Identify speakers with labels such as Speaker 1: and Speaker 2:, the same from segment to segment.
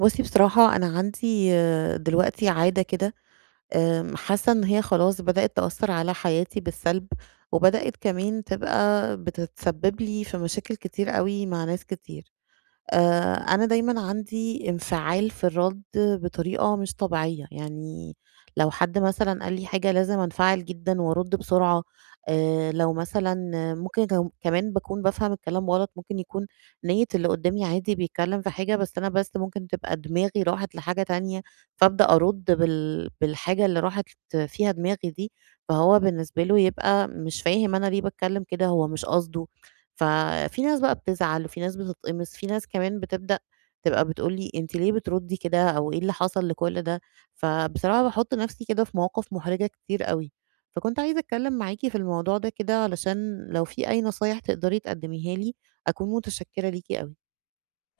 Speaker 1: بُصّي بصراحة، أنا عندي دلوقتي عادة كده آمم، حاسة إن هي خلاص بدأت تأثر على حياتي بالسلب، وبدأت كمان تبقى بتتسبب لي في مشاكل كتير أوي مع ناس كتير، آآ، أنا دايمًا عندي انفعال في الرد بطريقة مش طبيعية، يعني لو حد مثلًا قال لي حاجة لازم أنفعل جدًا وارد بسرعة، آآ، لو مثلًا ممكن كم كمان باكون بافهم الكلام غلط، ممكن يكون نية اللي قدامي عادي بيتكلم في حاجة، بس أنا بس ممكن تبقى دماغي راحت لحاجة تانية، فابدأ أرد بال بالحاجة اللي راحت فيها دماغي دي، فهو بالنسبة له يبقى مش فاهم أنا ليه باتكلم كده، هو مش قصده، ففي ناس بقى بتزعل، وفي ناس بتتقمص، في ناس كمان بتبدأ تبقى بتقول لي أنتِ ليه بتردي كده، أو إيه اللي حصل لكُلّ ده؟ فبصراحة باحط نَفسي كده في مواقف محرجة كتير أوي. فكنت عايزة أتكلم معاكِ في الموضوع ده كده علشان لو في أي نصايح تقدري تقدميها لي أكون متشكرة ليكِ أوي.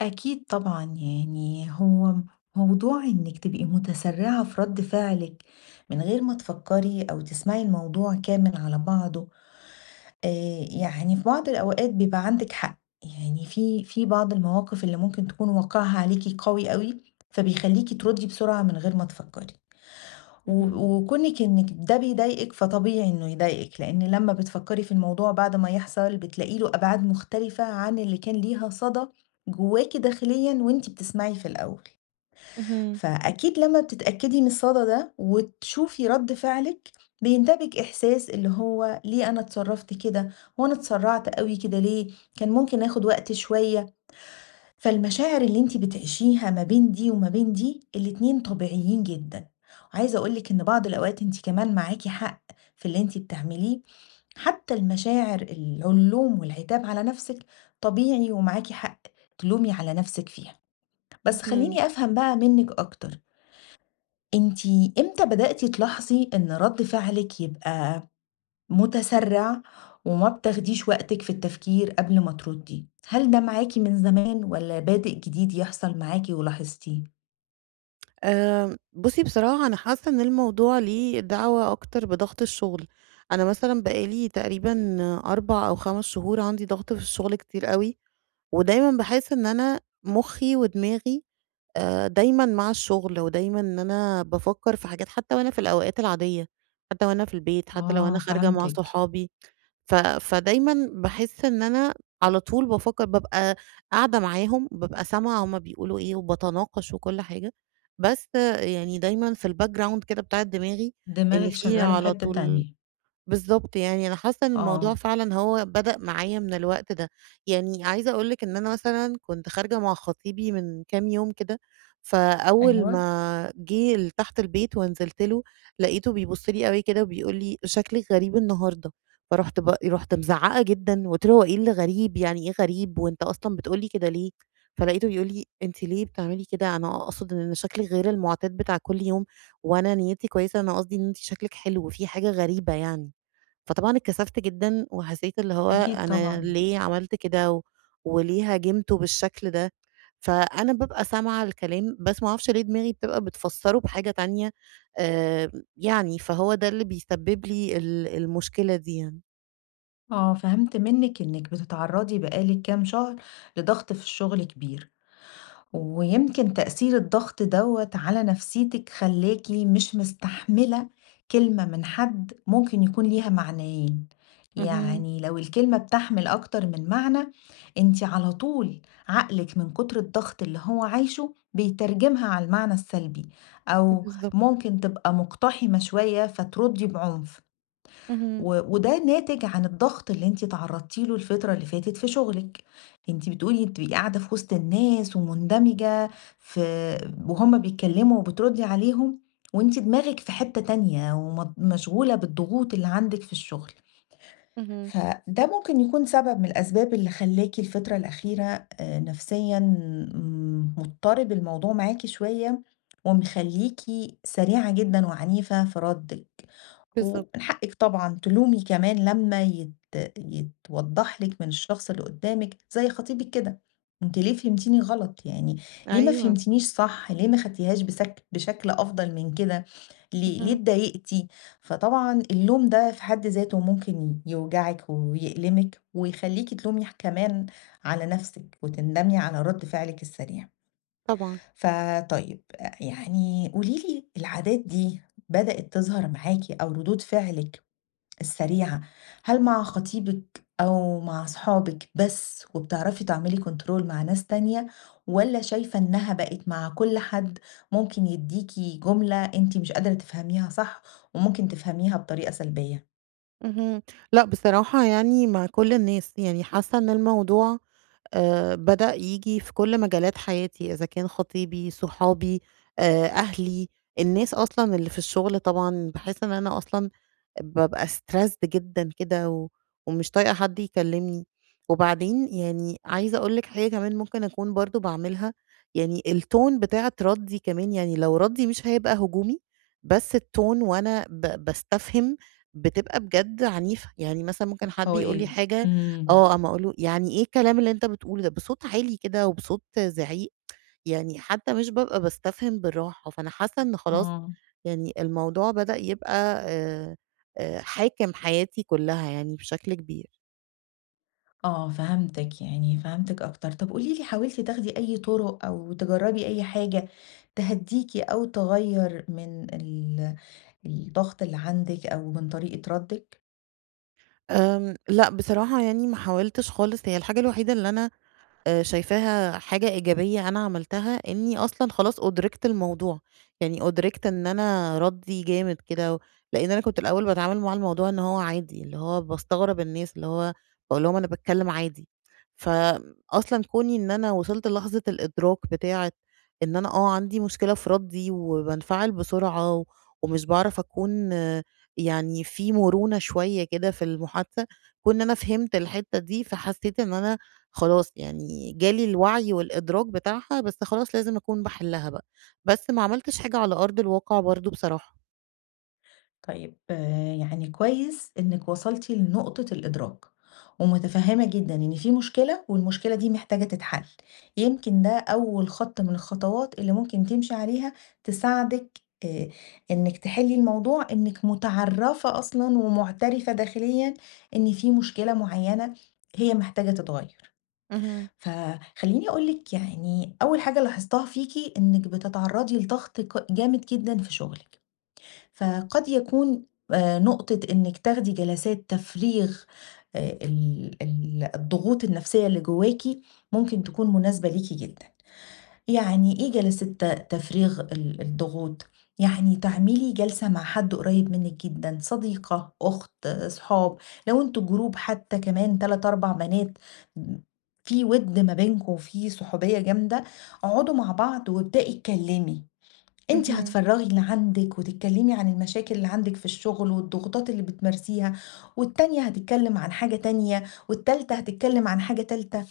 Speaker 2: أكيد طبعًا، يعني هو موضوع إنِك تبقي متسرعة في رد فعلِك من غير ما تفكري، أو تسمعي الموضوع كامل على بعضه، آآ، يعني في بعض الأوقات بيبقى عندِك حق، يعني في في بعض المواقف اللي ممكن تكون واقعها عليكِ قوي أوي، فبيخليكِ تردي بسرعة من غير ما تفكري، و
Speaker 1: اهم.
Speaker 2: وكونِك إنِك ده بيضايقِك فطبيعي إنه يضايقِك، لأن لمّا بتفكري في الموضوع بعد ما يحصل بتلاقي له أبعاد مختلفة عن اللي كان ليها صدى جواكِ داخليًا، وأنتِ بتسمعي في الأول،
Speaker 1: اهم.
Speaker 2: فأكيد لمّا بتتأكدي من الصدى ده وتشوفي رد فعلِك بينتابِك إحساس اللي هو: ليه أنا اتصرفت كده، وأنا اتسرعت أوي كده ليه؟ كان ممكن آخد وقت شويّة. فالمشاعر اللي أنتِ بتعيشيها ما بين دي وما بين دي، الاتنين طبيعيين جدًا، وعايزة أقول لِك إن بعض الأوقات أنتِ كمان معاكِ حق في اللي أنتِ بتعمليه، حتّى المشاعر ال اللوم والعتاب على نَفسِك طبيعي ومعاكِ حق، تلومي على نَفسِك فيها، بس
Speaker 1: اهم.
Speaker 2: خليني أفهم بقى منكِ أكتر أنتِ إمتى بدأتِ تلاحظي إن رد فعلِك يبقى متسرع وما بتاخديش وقتِك في التفكير قبل ما تردي؟ هل ده معاكِ من زمان، والّا بادئ جديد يحصل معاكِ ولاحظتيه؟
Speaker 1: آآ، بُصّي بصراحة، أنا حاسّة إن الموضوع ليه دعوة أكتر بضغط الشغل، أنا مثلًا بقى لي تقريبًا 4 أو 5 شهور عندي ضغط في الشغل كتير أوي، ودايمًا باحس إن أنا مُخّي ودماغي آآ، دايمًا مع الشغل، ودايمًا إن أنا بافكّر في حاجات حتّى وأنا في الأوقات العاديّة، حتّى لو أنا في البيت، حتّى لو
Speaker 2: آه
Speaker 1: أنا خارجة مع
Speaker 2: فهمتِك.
Speaker 1: صحابي، ف فدايمًا باحس إن أنا على طول بافكّر، بابقى قاعدة معاهم، بابقى سامعة هُم بيقولوا إيه، وباتناقش وكُلّ حاجة، بس يعني دايمًا في الbackground كده بتاعة دماغي إن
Speaker 2: دماغِك
Speaker 1: في
Speaker 2: شغالة في
Speaker 1: على
Speaker 2: حتّة
Speaker 1: طول
Speaker 2: تانية.
Speaker 1: بالضبط، يعني أنا حاسّة إن
Speaker 2: آه.
Speaker 1: الموضوع فعلًا هو بدأ معايا من الوقت ده، يعني عايزة أقول لِك إن أنا مثلًا كنت خارجة مع خطيبي من كام يوم كده، فأول
Speaker 2: أيوه.
Speaker 1: ما جه لتحت البيت ونزلت له، لقيته بيبص لي أوي كده وبيقول لي: "شكلِك غريب النهارده"، فرُحت ب رُحت مزعقة جدًا، قُلت له: "هو إيه اللي غريب؟ يعني إيه غريب! وأنت أصلًا بتقول لي كده ليه؟" فلقيته بيقول لي: "أنتِ ليه بتعملي كده؟ أنا أقصد إن شكلِك غير المعتاد بتاع كُلّ يوم، وأنا نيّتي كويسة، أنا قصدي إن أنتِ شكلِك حلو في حاجة غريبة يعني"، فطبعًا اتكسفت جدًا، وحسّيت اللي هو
Speaker 2: أكيد
Speaker 1: أنا
Speaker 2: طبعًا.
Speaker 1: ليه عملت كده، و وليه هاجمته بالشكل ده؟ فأنا بابقى سامعة الكلام، بس ما اعرفش ليه دماغي بتبقى بتفسره بحاجة تانية، آآ، يعني فهو ده اللي بيسبب لي ال المشكلة دي يعني.
Speaker 2: آه، فهمت منِك إنِك بتتعرضي بقى لِك كام شهر لضغط في الشغل كبير، ويمكن تأثير الضغط دَوّة على نفسيتِك خلّاكِ مش مستحملة كلمة من حد ممكن يكون ليها معنيين،
Speaker 1: اهم.
Speaker 2: يعني لو الكلمة بتحمل أكتر من معنى أنتِ على طول عقلِك من كتر الضغط اللي هو عايشه بيترجمها على المعنى السلبي، أو
Speaker 1: بالضبط.
Speaker 2: ممكن تبقى مقتحمة شويّة فتردّي بعنف،
Speaker 1: اهم.
Speaker 2: و وده ناتج عن الضغط اللي أنتِ اتعرضتِ له الفترة اللي فاتت في شغلِك، أنتِ بتقولي بتبقي قاعدة في وسط الناس ومندمجة في وهُم بيتكلموا وبتردي عليهم وأنتِ دماغِك في حتة تانية ومض مشغولة بالضغوط اللي عندِك في الشغل.
Speaker 1: اهم.
Speaker 2: فده ممكن يكون سبب من الأسباب اللي خلّاكِ الفترة الأخيرة آآ، نفسيًا مضطرب الموضوع معاكِ شويّة ومخليكِ سريعة جدًا وعنيفة في ردِك، ومن
Speaker 1: بالضبط.
Speaker 2: حقِك طبعًا تلومي كمان لمّا يت يتوضح لِك من الشخص اللي قدامِك، زي خطيبِك كده، أنتِ ليه فهمتيني غلط، يعني ليه ما
Speaker 1: أيوه.
Speaker 2: فهمتنيش صح، ليه ما خدتيهاش بسك بشكل أفضل من كده، ليه ليه
Speaker 1: اهم.
Speaker 2: اتضايقتي. فطبعًا اللوم ده في حد ذاته ممكن يوجعِك ويألمِك ويخلّيكِ تلومي كمان على نَفسِك وتندمي على رد فعلِك السريع.
Speaker 1: طبعًا.
Speaker 2: فطيب، يعني قولي لي، العادات دي بدأت تظهر معاكِ أو ردود فعلِك السريعة هل مع خطيبِك أو مع صحابِك بس وبتعرفي تعملي كنترول مع ناس تانية، والّا شايفة إنها بقِت مع كُلّ حد ممكن يديكِ جملة أنتِ مش قادرة تفهميها صح وممكن تفهميها بطريقة سلبية؟
Speaker 1: اهم، لأ، بصراحة يعني مع كُلّ الناس، يعني حاسَّة إنّ الموضوع آآ بدأ ييجي في كُلّ مجالات حياتي، إذا كان خطيبي صُحابي آآ أهلي، النّاس أصلاً اللّي في الشُّغل طبعًا باحِسّ إن أنا أصلًا بابقى Stressed جدًا كده، و ومش طايقة حدّ يكلِّمني، وبعدين يعني عايزة أقول لِك حاجة كمان ممكن أكُون برضه باعملها، يعني الTone بتاعة ردِّي كمان، يعني لو ردّي مش هيبقى هجومي، بس الTone وأنا ب باستفهم بتبقى بجد عنيفة، يعني مثلًا ممكن
Speaker 2: أ
Speaker 1: حد يقول لي
Speaker 2: قوية
Speaker 1: حاجة
Speaker 2: امم.
Speaker 1: آه، أقوم أقول له يعني إيه الكلام اللّي أنت بتقوله ده! بصوت عالي كده، وبصوت زِعيق، يعني حتى مش بابقى باستفهٍم بالرّاحة، فأنا حاسّة إن خلاص
Speaker 2: آه.
Speaker 1: يعني الموضوع بدأ يبقى آآ آآ حاكم حياتي كُلّها يعني بشكل كبير.
Speaker 2: آه، فَهمتِك، يعني فَهمتِك أكتر طب قولي لي حاولتِ تاخدي أي طُرق، أو تجرّبي أي حاجة تهدّيكِ أو تغيّر من ال الضغط اللّي عندِك أو من طريقة ردِّك؟
Speaker 1: آمم، لأ بصراحة يعني ما حاولتش خالص، هي الحاجة الوحيدة اللي أنا آآ شايفاها حاجة إيجابية أنا عملتها إني أصلًا خلاص أُدرِكت الموضوع، يعني أُدرِكت إن أنا ردي جامد كده، لأن أنا كنت الأول باتعامل مع الموضوع إن هو عادي اللي هو باستغرب الناس اللي هو، باقول لهم أنا باتكلم عادي. ف أصلًا كوني إن أنا وصلت للحظة الإدراك بتاعة إن أنا آه عندي مشكلة في ردي وبانفعل بسرعة ومش باعرف أكون يعني في مرونة شوية كده في المحادثة، كون إن أنا فهمت الحتة دي فحسيت إن أنا خلاص يعني جالي الوعي والإدراك بتاعها بس خلاص لازم أكون باحلها بقى، بس ما عملتش حاجة على أرض الواقع برضه بصراحة.
Speaker 2: طيب يعني كويس إنِك وصلتِ لنقطة الإدراك، ومُتفهمة جدًا إن في مشكلة والمشكلة دي محتاجة تتحل، يمكن ده أول خط من الخطوات اللي ممكن تمشي عليها تساعدِك آآ إنِك تحِلي الموضوع إنِك مُتعرَفَة أصلًا ومُعتَرِفَة داخليًا إن في مشكلة مُعيّنة هي محتاجة تتغير.
Speaker 1: اهم.
Speaker 2: فخلّيني أقول لِك يعني أول حاجة لاحظتها فيكِ إنِك بتتعرضي لضغط ك جامد جدًا في شغلِك، فقد يكون آآ نقطة إنِك تاخدي جلسات تفريغ ال ال الضغوط النفسية اللي جواكِ ممكن تكون مناسبة ليكِ جدًا. يعني إيه جلسات تفريغ ال الضغوط؟ يعني تعملي جلسة مع حد قريب منِك جدًا، صديقة، أُخت، صحاب، لو أنتم جروب حتى كمان 3، 4 بنات في وِد ما بينكم وفي صحوبية جامدة، اقعدوا مع بعض وابدئي اتكلمي، أنتِ
Speaker 1: اهم.
Speaker 2: هتفرغي اللي عندِك وتتكلمي عن المشاكل اللي عندِك في الشغل والضغوطات اللي بتمارسيها والتانية هتتكلم عن حاجة تانية والتالتة هتتكلم عن حاجة تالتة،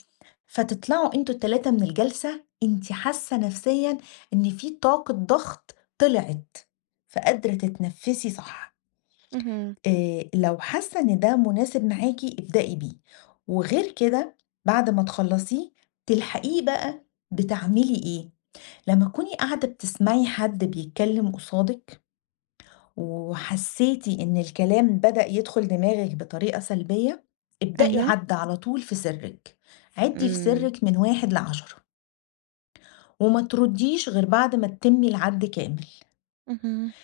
Speaker 2: فتطلعوا أنتم ال3 من الجلسة، أنتِ حاسة نفسيًا إن في طاقة ضغط طلعِت. فقادرة تتنفسي صح.
Speaker 1: اهم.
Speaker 2: آآ لو حاسة إن ده مناسب معاكِ ابدئي بيه، وغير كده بعد ما تخلصيه تلحقيه بقى بتعملي إيه، لمّا تكوني قاعدة بتسمعي حد بيتكلم قصادِك وحسيتِ إن الكلام بدأ يدخل دماغِك بطريقة سلبية، ابدئي
Speaker 1: أيوه.
Speaker 2: عد على طول في سرِّك. عِدّي في
Speaker 1: إمم.
Speaker 2: سرِّك من 1 ل10. وما ترُديش غير بعد ما تتمي العَد كامل.
Speaker 1: اهم.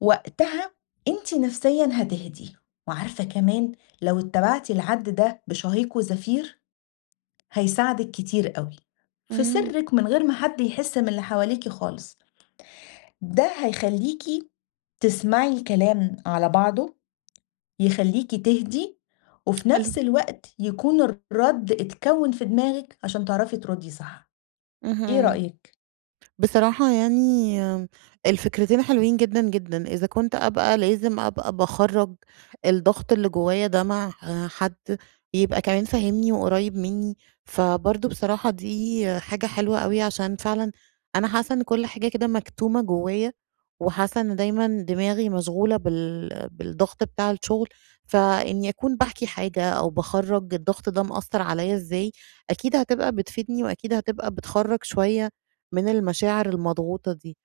Speaker 2: وقتها أنتِ نفسيًا هتهدي، وعارفة كمان لو اتبعتِ العَد ده بشهيق وزفير، هيساعدِك كتير أوي. في
Speaker 1: اهم.
Speaker 2: سرِّك من غير ما حد يحس من اللي حواليكِ خالص. ده هيخلّيكِ تسمعي الكلام على بعضه، يخلّيكِ تهدي وفي
Speaker 1: حلو.
Speaker 2: نفس الوقت يكون الرد اتكوِّن في دماغِك عشان تعرفي ترُدي صح. إيه
Speaker 1: اهم.
Speaker 2: رأيِك؟
Speaker 1: بصراحة يعني الفكرتين حلوين جدًا جدًا، إذا كنت أبقى لازم أبقى باخرَّج الضغط اللي جوايا ده مع حد يبقى كمان فاهمني وقريب منّي، فبرضه بصراحة دي حاجة حلوة أوي عشان فعلًا أنا حاسة إن كل حاجة كده مكتومة جوايا وحاسة إن دايمًا دماغي مشغولة بال بالضغط بتاع الشغل، فإني أكون باحكي حاجة أو باخرَّج الضغط ده مأثر عليَّ إزاي، أكيد هتبقى بتفيدني وأكيد هتبقى بتخرَّج شوية من المشاعر المضغوطة دي.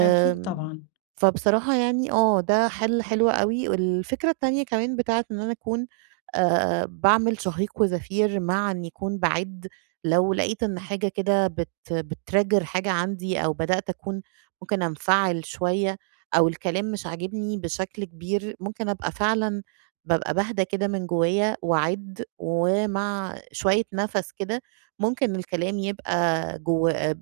Speaker 2: أكيد طبعًا.
Speaker 1: فبصراحة يعني آه ده حل حلو أوي، والفكرة التانية كمان بتاعة إن أنا أكون آآ باعمل شهيق وزفير مع إن يكون باعِدّ، لو لقيت إن حاجة كده بت بتtrigger حاجة عندي أو بدأت أكون ممكن أنفعل شوية أو الكلام مش عاجبني بشكل كبير ممكن أبقى فعلًا بابقى باهدا كده من جوايا وأعِدّ ومع شوية نَفَس كده ممكن الكلام يبقى جوّ م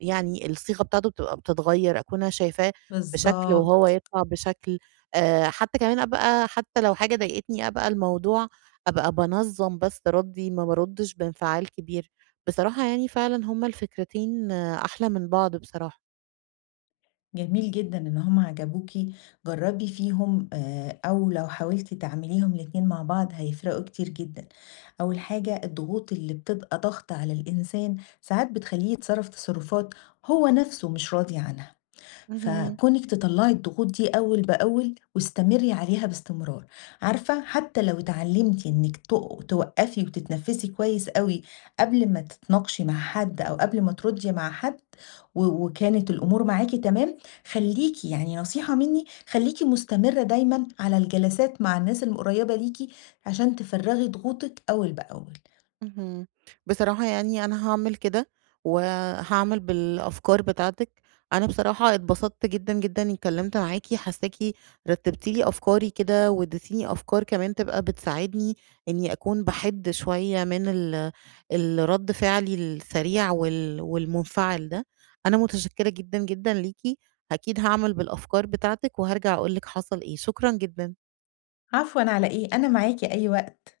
Speaker 1: يعني الصيغة بتاعته بتبقى بتتغير، أكون أنا شايفاه بشكل وهو
Speaker 2: بالضبط.
Speaker 1: يطلع بشكل، آآ حتى كمان أبقى حتى لو حاجة ضايقتني أبقى الموضوع أبقى بانظم بس ردي، ما بارُدش بإنفعال كبير. بصراحة يعني فعلًا هما الفكرتين أحلى من بعض بصراحة.
Speaker 2: جميل جدًا إن هُم عجبوكِ، جربي فيهم آآ، أو لو حاولتِ تعمليهم الاتنين مع بعض هيفرقوا كتير جدًا، أول حاجة الضغوط اللي بتبقى ضاغطة على الإنسان، ساعات بتخليه يتصرف تصرفات هو نَفسه مش راضي عنها،
Speaker 1: اهم.
Speaker 2: فكونِك تطلّعي الضغوط دي أول بأول واستمري عليها باستمرار، عارفة حتّى لو اتعلمتِ إنِك ت توقّفي وتتنفسي كويس أوي قبل ما تتناقشي مع حد أو قبل ما تردي مع حد، و وكانت الأمور معاكِ تمام، خليكِ يعني نصيحة مِنّي، خليكِ مستمرة دايمًا على الجلسات مع الناس القريّبة ليكِ عشان تفرّغي ضغوطِك أول بأول.
Speaker 1: اهم، بصراحة يعني أنا هاعمل كده وهاعمل بالأفكار بتاعتِك، أنا بصراحة اتبسطت جدًا جدًا إني اتكلمت معاكِ، حاساكِ رتبتِ لي أفكاري كده واديتيني أفكار كمان تبقى بتساعدني إني أكون بَحِد شوية من ال الرد فعلي السريع وال والمنفعل ده، أنا متشكرة جدًا جدًا ليكِ، أكيد هاعمل بالأفكار بتاعتِك وارجع أقول لِك حصل إيه، شكرًا جدًا.
Speaker 2: عفوًا على إيه، أنا معاكِ أي وقت.